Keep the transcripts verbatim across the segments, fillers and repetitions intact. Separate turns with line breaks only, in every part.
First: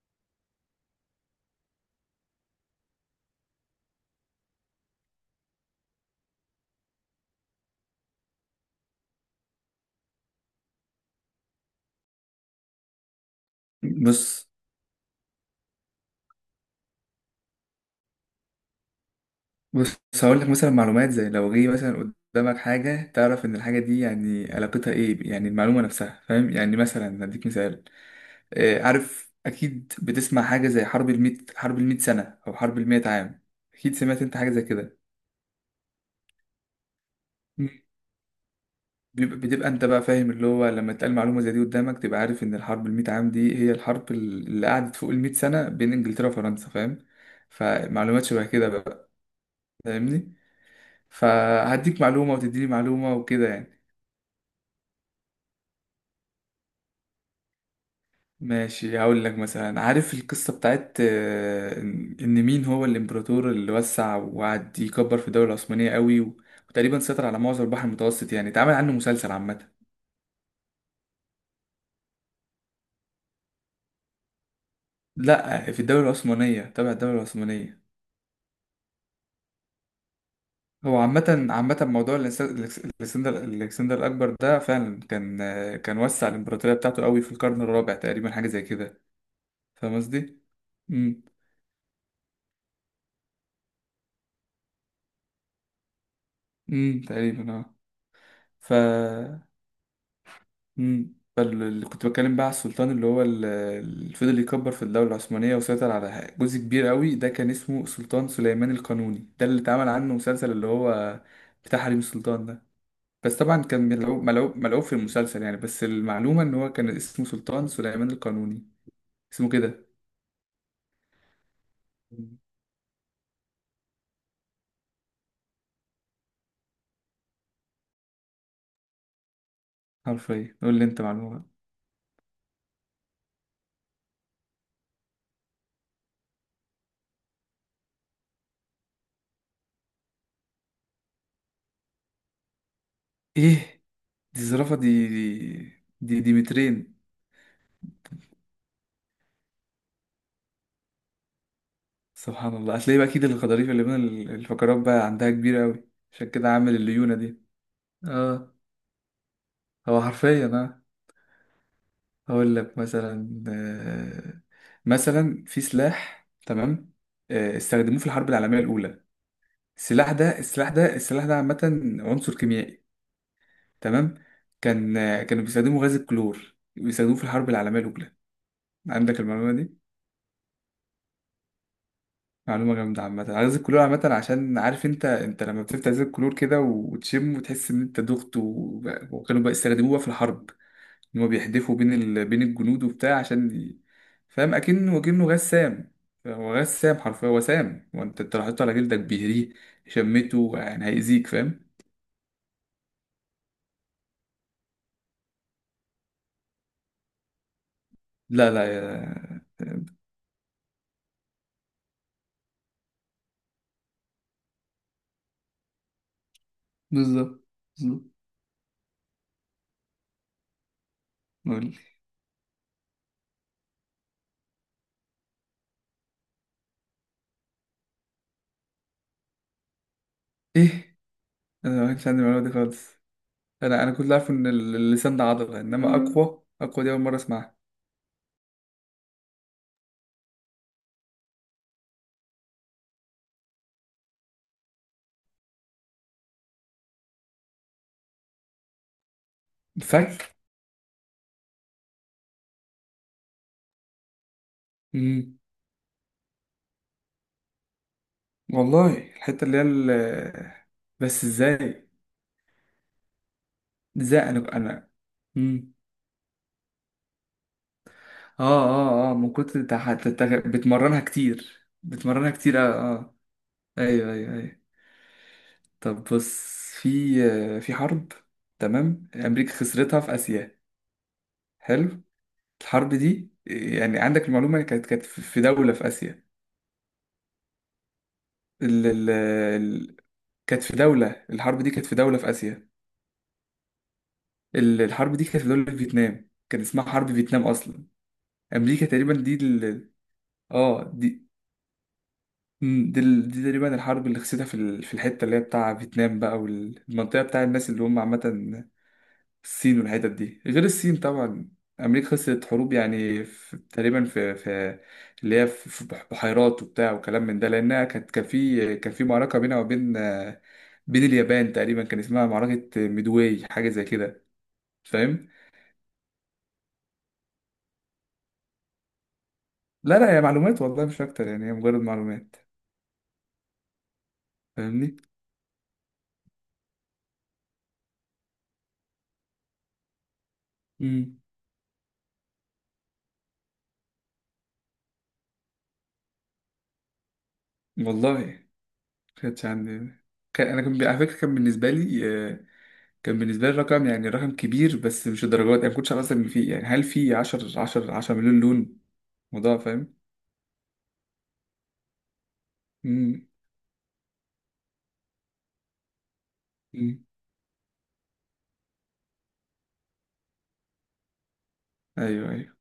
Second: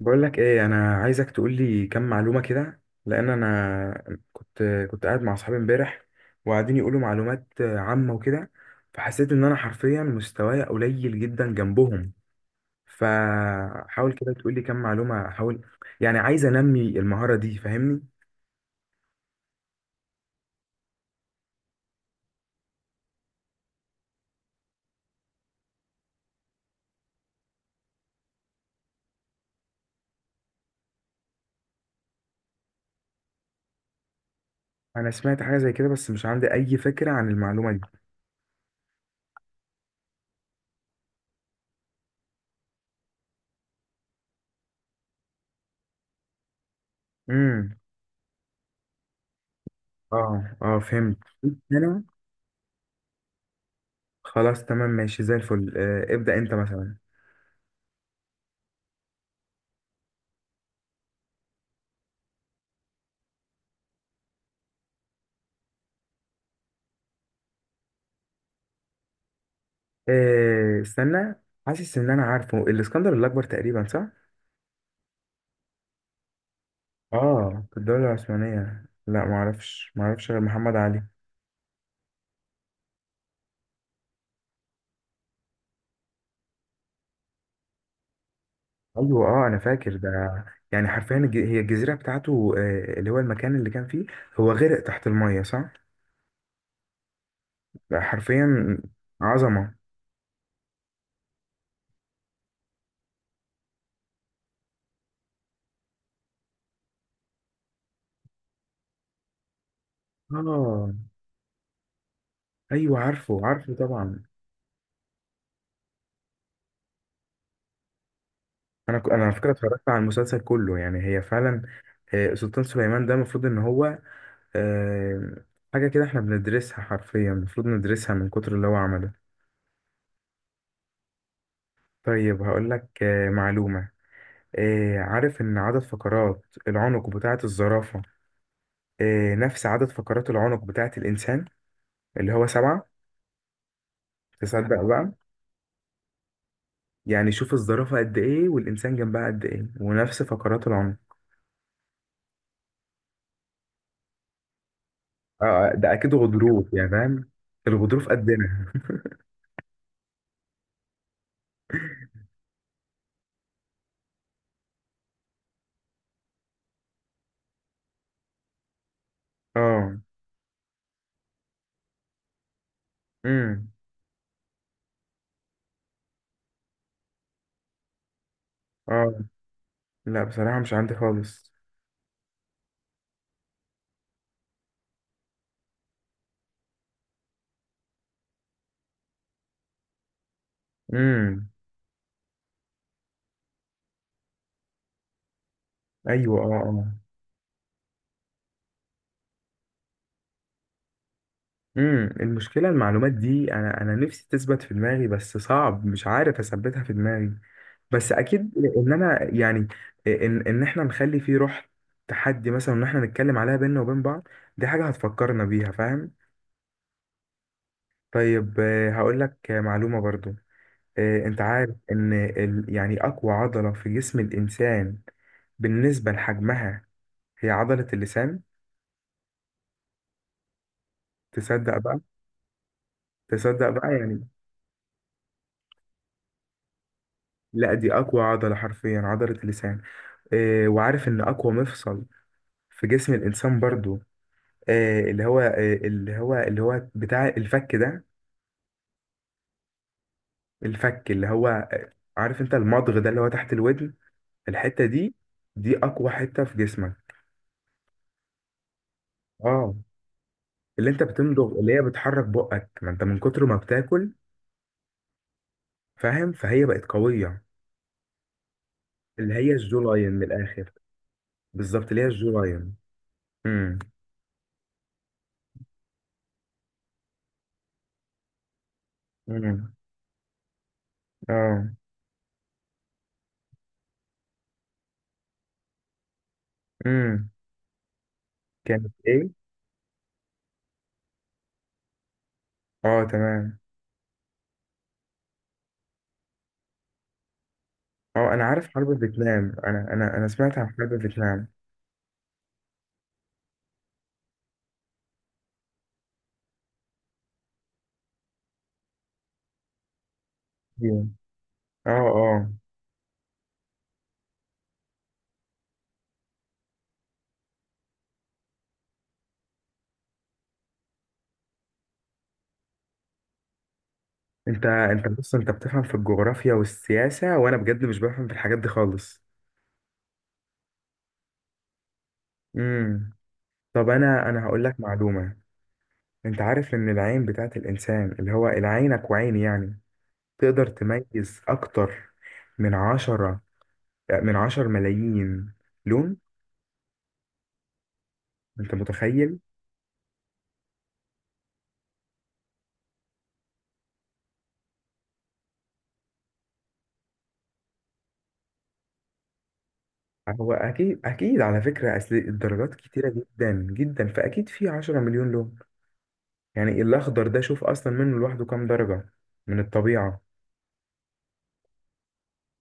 بقول لك ايه، انا عايزك تقول لي كام معلومه كده. لان انا كنت كنت قاعد مع اصحابي امبارح وقاعدين يقولوا معلومات عامه وكده، فحسيت ان انا حرفيا مستواي قليل جدا جنبهم. فحاول كده
بص
تقول لي كام معلومه، احاول يعني، عايز انمي المهاره دي، فاهمني.
بص هقول لك مثلا معلومات زي لو جه مثلا قدامك حاجة، تعرف إن الحاجة دي يعني علاقتها إيه، يعني المعلومة نفسها، فاهم؟ يعني مثلا هديك مثال. آه، عارف أكيد بتسمع حاجة زي حرب الميت، حرب الميت سنة أو حرب الميت عام. أكيد سمعت أنت حاجة زي كده.
انا سمعت حاجه زي كده بس مش عندي اي فكره عن
مم.
المعلومه دي.
بيبقى بتبقى أنت بقى فاهم، اللي هو لما تقال معلومة زي دي قدامك، تبقى عارف إن الحرب الميت عام دي هي الحرب اللي قعدت فوق الميت سنة بين إنجلترا وفرنسا، فاهم؟
امم.
فمعلومات شبه كده بقى. فاهمني؟
اه اه، فهمت.
فهديك
انا
معلومة وتديني معلومة وكده يعني.
خلاص تمام، ماشي زي الفل. آه، ابدأ انت مثلا.
ماشي، هقول لك مثلا. عارف القصة بتاعت، آه، إن إن مين هو الإمبراطور اللي وسع وقعد يكبر في الدولة العثمانية قوي، و- وتقريبا سيطر على معظم البحر المتوسط، يعني اتعمل عنه مسلسل عامة.
إيه، استنى، حاسس ان انا عارفه، الاسكندر الاكبر تقريبا، صح؟
لا، في الدولة العثمانية، تبع الدولة
اه في
العثمانية.
الدوله العثمانيه، لا ما اعرفش ما اعرفش غير محمد
هو
علي.
عامة عامة موضوع الإنس- الإكس- الإكسندر الإكسندر الأكبر ده، فعلا كان، آه، كان وسع الإمبراطورية بتاعته قوي في القرن الرابع تقريبا، حاجة زي كده.
ايوه اه، انا فاكر
فاهم
ده.
قصدي؟
يعني حرفيا
امم
الج- هي الجزيره بتاعته، آه، اللي هو المكان اللي كان فيه، هو غرق تحت الميه صح؟
امم تقريبا اه.
لا،
ف
حرفيا عظمه.
امم اللي كنت بتكلم بقى على السلطان، اللي هو ال- اللي فضل يكبر في الدولة العثمانية وسيطر على جزء كبير قوي، ده كان اسمه سلطان سليمان القانوني. ده اللي اتعمل عنه مسلسل، اللي
اه،
هو بتاع حريم السلطان ده.
ايوه
بس
عارفه
طبعا
عارفه
كان
طبعا.
ملعوب ملعوب ملعوب في المسلسل يعني، بس المعلومة ان هو كان اسمه سلطان سليمان القانوني.
انا ك- انا على
اسمه
فكره
كده.
اتفرجت على المسلسل كله، يعني هي فعلا. آه،
مم.
سلطان سليمان ده المفروض ان هو، آه، حاجة كده احنا بندرسها حرفيا، المفروض ندرسها من كتر اللي هو عمله.
حرفيا قول لي انت معلومة بقى.
طيب هقولك آه، معلومة. آه، عارف إن عدد فقرات العنق بتاعة الزرافة، آه، نفس عدد فقرات العنق بتاعة الإنسان، اللي هو سبعة.
ايه؟ دي الزرافة
تصدق
دي،
بقى؟
دي دي, دي مترين.
يعني شوف الزرافة قد إيه والإنسان جنبها قد إيه، ونفس فقرات العنق.
سبحان الله. هتلاقي بقى اكيد الغضاريف اللي بين الفقرات بقى عندها
آه
كبيرة
آه،
قوي.
ده أكيد
عشان كده
غضروف
عامل
يعني،
الليونة
فاهم.
دي.
الغضروف
اه،
قدنا.
هو حرفيا اه. هقول لك مثلا، آه، مثلا في سلاح، تمام؟ آه، استخدموه في الحرب العالميه الاولى.
اه.
السلاح ده السلاح ده السلاح ده عامه عنصر كيميائي،
امم.
تمام؟ كان، آه، كانوا بيستخدموا غاز الكلور، بيستخدموه في الحرب العالميه الاولى. عندك
اه.
المعلومه دي؟
لا بصراحة مش عندي خالص.
معلومه جامده. عامه غاز الكلور عامه، عشان عارف انت، انت لما بتفتح غاز الكلور كده وتشم وتحس ان انت دغت و- وكانوا بقى- استخدموه بقى في الحرب، ان هو
امم.
بيحدفوا بين ال... بين الجنود وبتاع، عشان ي- فاهم، اكنه اكنه غسام.
ايوه
هو
اه آه.
غسام حرفيا، هو سام، وانت، انت لو حطيته على جلدك بيهريه، شمته يعني هيأذيك، فاهم؟
امم المشكله المعلومات دي انا انا نفسي تثبت في دماغي بس صعب، مش عارف اثبتها في دماغي. بس
لا
اكيد
لا
ان انا
يا...
يعني، ان ان احنا نخلي فيه روح تحدي مثلا، ان احنا نتكلم عليها بينا وبين بعض، دي حاجه هتفكرنا بيها، فاهم.
بالظبط، بالظبط.
طيب آه، هقول لك آه، معلومه برضو. آه، انت
قول لي
عارف ان ال، يعني اقوى عضله في جسم الانسان بالنسبه لحجمها هي عضله اللسان؟
ايه.
تصدق
انا ما
بقى؟
كانش عندي المعلومه دي خالص.
تصدق
انا
بقى،
انا كنت
يعني،
عارف ان ال- اللسان ده عضله، انما اقوى، اقوى دي اول مره اسمعها.
لا دي اقوى عضله حرفيا، عضله اللسان. آه، وعارف ان اقوى مفصل في جسم الانسان برضو، آه اللي هو آه اللي هو اللي هو بتاع الفك ده؟
الفك.
الفك اللي هو آه عارف انت المضغ ده، اللي هو تحت الودن، الحته دي،
امم،
دي اقوى حته في جسمك.
والله الحته اللي هي
اه،
ال...
اللي انت
بس
بتمضغ، اللي هي
ازاي؟
بتحرك بقك، ما انت من كتر ما بتاكل
ازاي انا انا مم.
فاهم، فهي بقت قويه.
اه اه اه، من
اللي هي
كتر
الجو
تح...
لاين من
تت-
الاخر.
بتمرنها كتير،
بالظبط، اللي هي
بتمرنها
الجو
كتير، اه
لاين.
اه.
امم.
ايوه ايوه ايوه. طب بص. في، آه، في حرب، تمام، امريكا
امم.
خسرتها في اسيا.
اه.
حلو. الحرب دي يعني عندك المعلومه، كانت كانت في في دوله في اسيا.
امم.
ال...
كانت
ال...
ايه؟
ال... كانت في دوله، الحرب دي كانت في دوله في اسيا.
اه تمام.
ال- الحرب دي كانت في دوله في فيتنام، كان اسمها حرب فيتنام اصلا.
اه انا عارف
امريكا
حرب
تقريبا دي
فيتنام، انا
ال...
انا انا سمعت عن
اه
حرب
دي،
فيتنام.
مم، دي, ال- دي تقريبا الحرب اللي خسيتها في ال- في الحتة اللي هي بتاع فيتنام بقى، والمنطقة بتاع الناس اللي هم عامة الصين والحتت دي، غير
دي.
الصين طبعا.
اه
أمريكا خسرت
اه،
حروب يعني، في تقريبا في, في اللي هي في في بح- بحيرات وبتاع وكلام من ده، لأنها كانت كان في، كان في معركة بينها وبين، آه، بين اليابان تقريبا، كان اسمها معركة ميدواي، حاجة زي كده.
انت انت
فاهم؟
بص، انت بتفهم في الجغرافيا والسياسة، وانا بجد مش بفهم في الحاجات دي خالص.
لا لا، هي معلومات والله مش أكتر يعني، هي مجرد معلومات.
امم. طب انا انا هقول لك
فاهمني؟
معلومة. انت عارف ان العين بتاعت الانسان، اللي هو عينك وعيني يعني، تقدر
مم.
تميز اكتر من عشرة، من عشر ملايين لون؟
والله
انت متخيل؟
كانتش عندي. كان انا، كان على فكره كان بالنسبه لي، آه، كان بالنسبه لي الرقم، يعني رقم كبير، بس مش الدرجات يعني، ما كنتش عارف اصلا ان في، يعني هل في 10 10 عشرة مليون لون، موضوع، فاهم؟
هو اكيد اكيد على فكرة، اصل الدرجات كتيرة
امم.
جدا جدا، فاكيد في عشرة مليون لون. يعني
أمم.
الأخضر ده شوف أصلا منه لوحده كام درجة من الطبيعة.
ايوه ايوه.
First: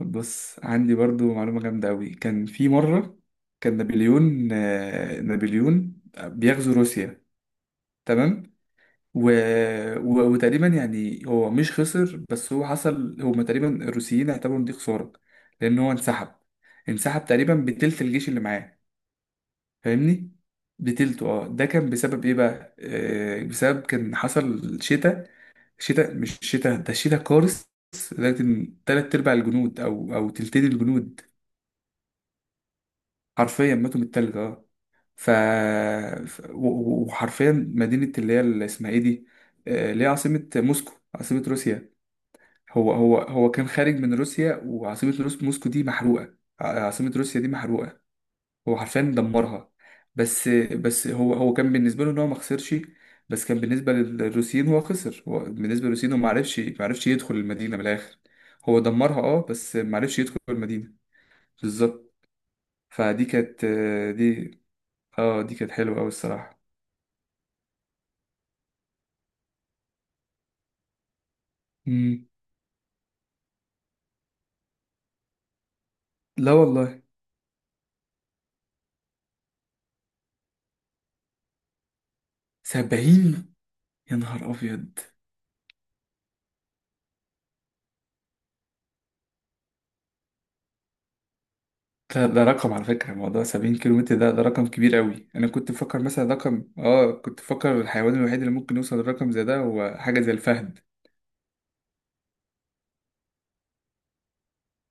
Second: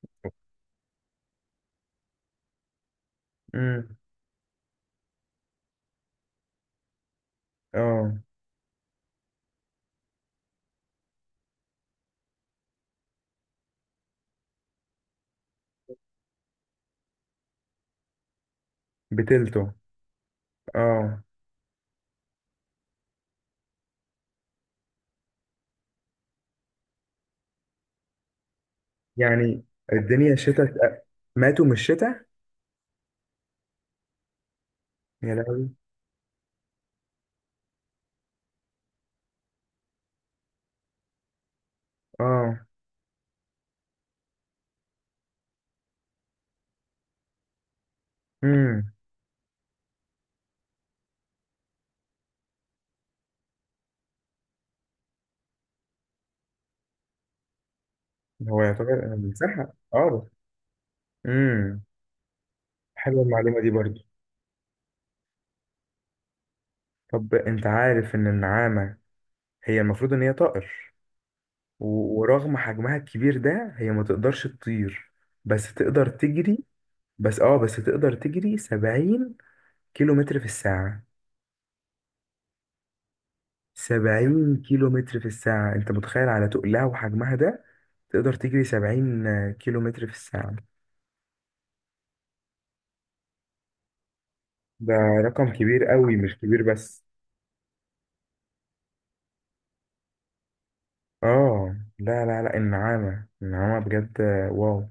طب بص، عندي برضو معلومه جامده قوي. كان في مره كان
امم.
نابليون، آه، نابليون بيغزو روسيا،
اه،
تمام؟ و... و... وتقريبا يعني هو مش خسر، بس هو حصل هما تقريبا الروسيين اعتبروا ان دي خسارة، لأن هو انسحب. انسحب تقريبا بتلت الجيش اللي معاه.
بتلته
فاهمني؟
اه.
بتلته اه. ده كان بسبب ايه بقى؟ آه، بسبب كان حصل شتاء. شتاء، مش شتاء، ده شتاء قارس، لدرجة ان تلات أرباع
يعني
الجنود، أو أو
الدنيا
تلتين
شتاء،
الجنود
ماتوا من الشتاء،
حرفيا ماتوا من التلج، اه. ف...
يا لهوي.
ف... و- و- وحرفيا مدينة اللي هي اللي اسمها ايه دي؟ آه، اللي هي عاصمة موسكو، عاصمة روسيا.
اه.
هو هو هو كان خارج من روسيا، وعاصمة روس موسكو دي محروقة، ع- عاصمة روسيا دي محروقة. هو
امم.
حرفيا دمرها. بس بس هو، هو كان بالنسبة له ان هو ما خسرش، بس كان بالنسبة للروسيين هو خسر، هو بالنسبة للروسيين هو ما عرفش، ما عرفش يدخل المدينة من الآخر.
هو
هو
يعتبر
دمرها اه،
بيتسحب
بس ما عرفش
اه.
يدخل المدينة.
امم.
بالظبط.
حلوة
فدي
المعلومة
كانت،
دي برضو.
دي اه دي كانت حلوة أوي الصراحة.
طب انت عارف ان النعامة هي المفروض ان هي طائر، و-
مم.
ورغم حجمها الكبير ده هي ما تقدرش تطير، بس تقدر
لا
تجري.
والله.
بس اه بس تقدر تجري سبعين كيلو متر في الساعة.
سبعين. يا نهار
سبعين كيلو
أبيض.
متر في الساعة، انت متخيل على تقلها وحجمها ده؟ تقدر تجري سبعين كيلو متر في الساعة،
ده, ده رقم على فكرة، موضوع سبعين كيلو متر ده، ده رقم
ده
كبير قوي. أنا
رقم
كنت
كبير
بفكر
قوي،
مثلا
مش كبير
رقم،
بس.
آه كنت بفكر الحيوان الوحيد اللي ممكن يوصل لرقم زي ده هو حاجة زي الفهد.
اه لا لا لا، النعامة النعامة بجد، آه، واو.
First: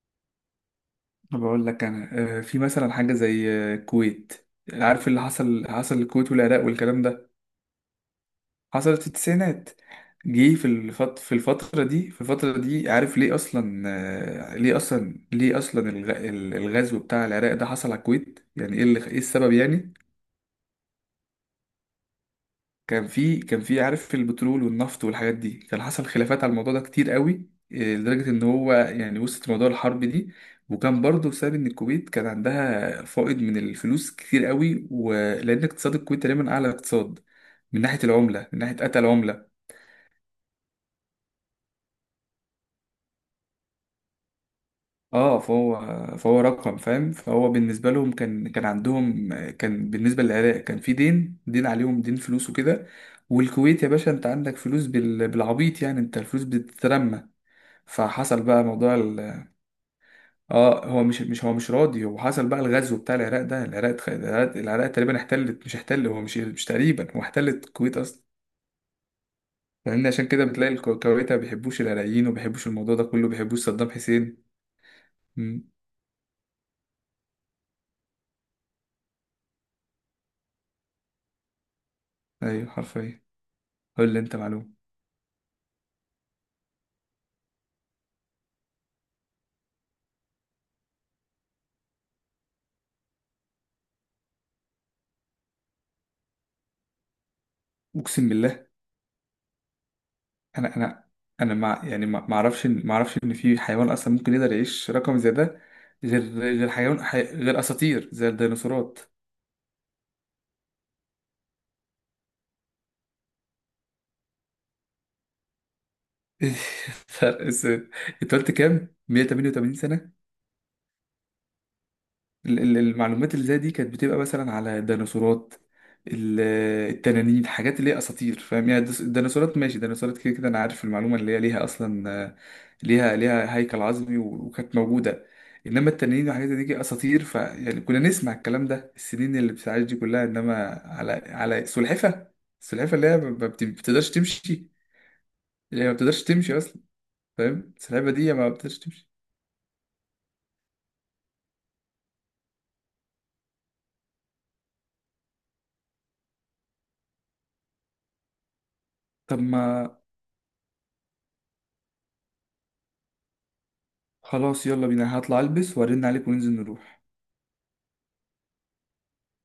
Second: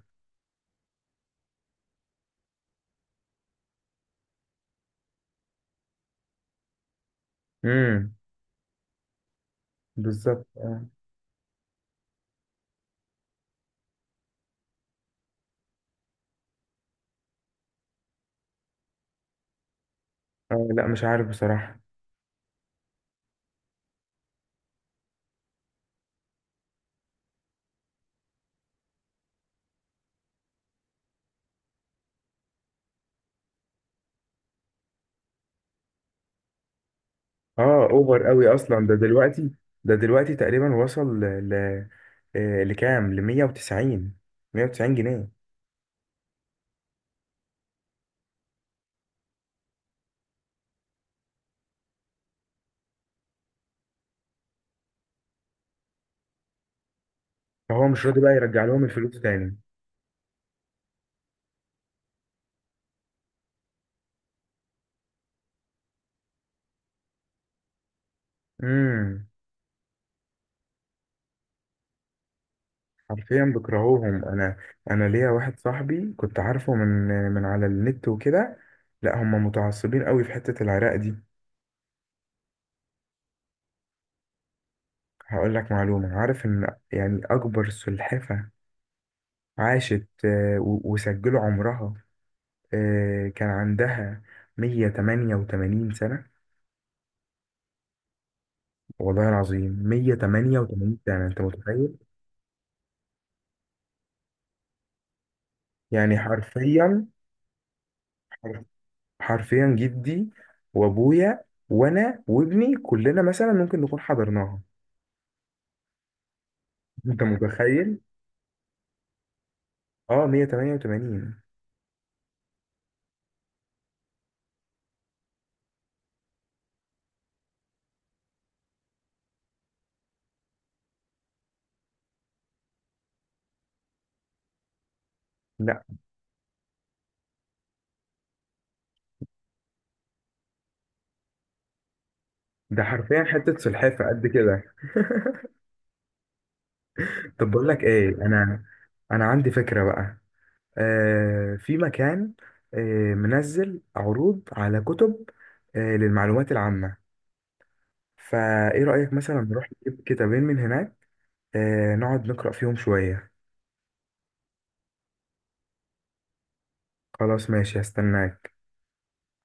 بقول لك أنا، آه، في مثلا حاجة زي، آه، الكويت. عارف اللي حصل، حصل الكويت والعراق والكلام ده،
امم.
حصلت في التسعينات.
بالظبط
جه في
اه.
الفت... في الفترة دي، في الفترة دي عارف ليه أصلا، آه، ليه أصلا، ليه أصلا الغ... الغزو بتاع العراق ده حصل على الكويت، يعني إيه اللي... إيه السبب يعني؟
آه، لا مش عارف بصراحة.
كان في، كان في، عارف البترول والنفط والحاجات دي، كان حصل خلافات على الموضوع ده كتير قوي، إيه، لدرجة ان هو يعني وسط موضوع الحرب دي. وكان برضه بسبب ان الكويت كان عندها فائض من الفلوس كتير قوي، ولان اقتصاد الكويت تقريبا اعلى اقتصاد من
اه
ناحية
اوفر قوي
العملة، من ناحية
اصلا ده
قتل العملة.
دلوقتي. ده دلوقتي تقريبا وصل ل ل- آه، لكام، ل مية وتسعين، مية وتسعين جنيه.
اه فهو، فهو رقم فاهم، فهو بالنسبة لهم كان، كان عندهم، كان بالنسبة للعراق كان في دين، دين عليهم، دين فلوس وكده، والكويت يا باشا انت عندك فلوس بال- بالعبيط يعني، انت الفلوس بتترمى.
فهو مش راضي بقى
فحصل بقى
يرجع لهم
موضوع
الفلوس
ال...
تاني.
اه هو مش، مش هو مش راضي. هو حصل بقى الغزو بتاع العراق ده، العراق اتخ- العراق, العراق تقريبا احتلت، مش احتل، هو مش مش تقريبا، هو احتلت الكويت اصلا.
امم.
فاهمني؟ عشان كده بتلاقي الكو- الكويت ما بيحبوش العراقيين، وما بيحبوش الموضوع ده كله، ما
حرفيا
بيحبوش صدام
بكرهوهم.
حسين.
انا انا ليا واحد
امم.
صاحبي كنت عارفه من من على النت وكده. لا هم متعصبين قوي في حتة العراق دي.
ايوه حرفيا. قول لي انت معلومه.
هقول لك معلومة. عارف ان يعني اكبر سلحفة عاشت، آه، و- وسجلوا عمرها، آه، كان عندها مية وتمانية وتمانين سنة؟
اقسم بالله.
والله العظيم
انا
مية وتمانية وتمانين
انا
سنة، انت
انا مع
متخيل؟
يعني، ما ما اعرفش إن- ما اعرفش ان في حيوان اصلا ممكن يقدر يعيش رقم زي ده،
يعني
غير غير حيوان
حرفيا،
حي... غير اساطير زي الديناصورات.
حرفيا جدي وابويا وانا وابني كلنا مثلا ممكن نكون حضرناها، انت
فرق السن.
متخيل؟
انت قلت كام؟ مية وتمنية وتمانين سنة.
اه مية وتمانية وتمانين.
ال- ال- المعلومات اللي زي دي كانت بتبقى مثلا على الديناصورات، ال- التنانين، حاجات اللي هي اساطير، فاهم يعني؟ الدس- الديناصورات ماشي، الديناصورات كده كده انا عارف المعلومة، اللي هي ليها اصلا، آه، ليها ليها هيكل عظمي، و- وكانت موجودة.
لا
انما التنانين وحاجات زي دي اساطير، فيعني كنا نسمع الكلام ده. السنين اللي بتعيش دي كلها، انما على، على سلحفة،
ده
السلحفة اللي هي
حرفيا
ما ما
حتة
بت-
سلحفة
بتقدرش
قد كده.
تمشي، اللي هي ما بتقدرش تمشي اصلا،
طب بقول
فاهم؟
لك ايه،
السلحفة دي ما
انا
بتقدرش تمشي.
انا عندي فكرة بقى. آه في مكان، آه منزل عروض على كتب، آه للمعلومات العامة. فايه رأيك
طب
مثلا نروح
ما
نجيب كتابين من هناك، آه نقعد نقرأ فيهم شوية.
خلاص، يلا بينا، هطلع البس وارن عليك وننزل نروح.
خلاص ماشي، هستناك.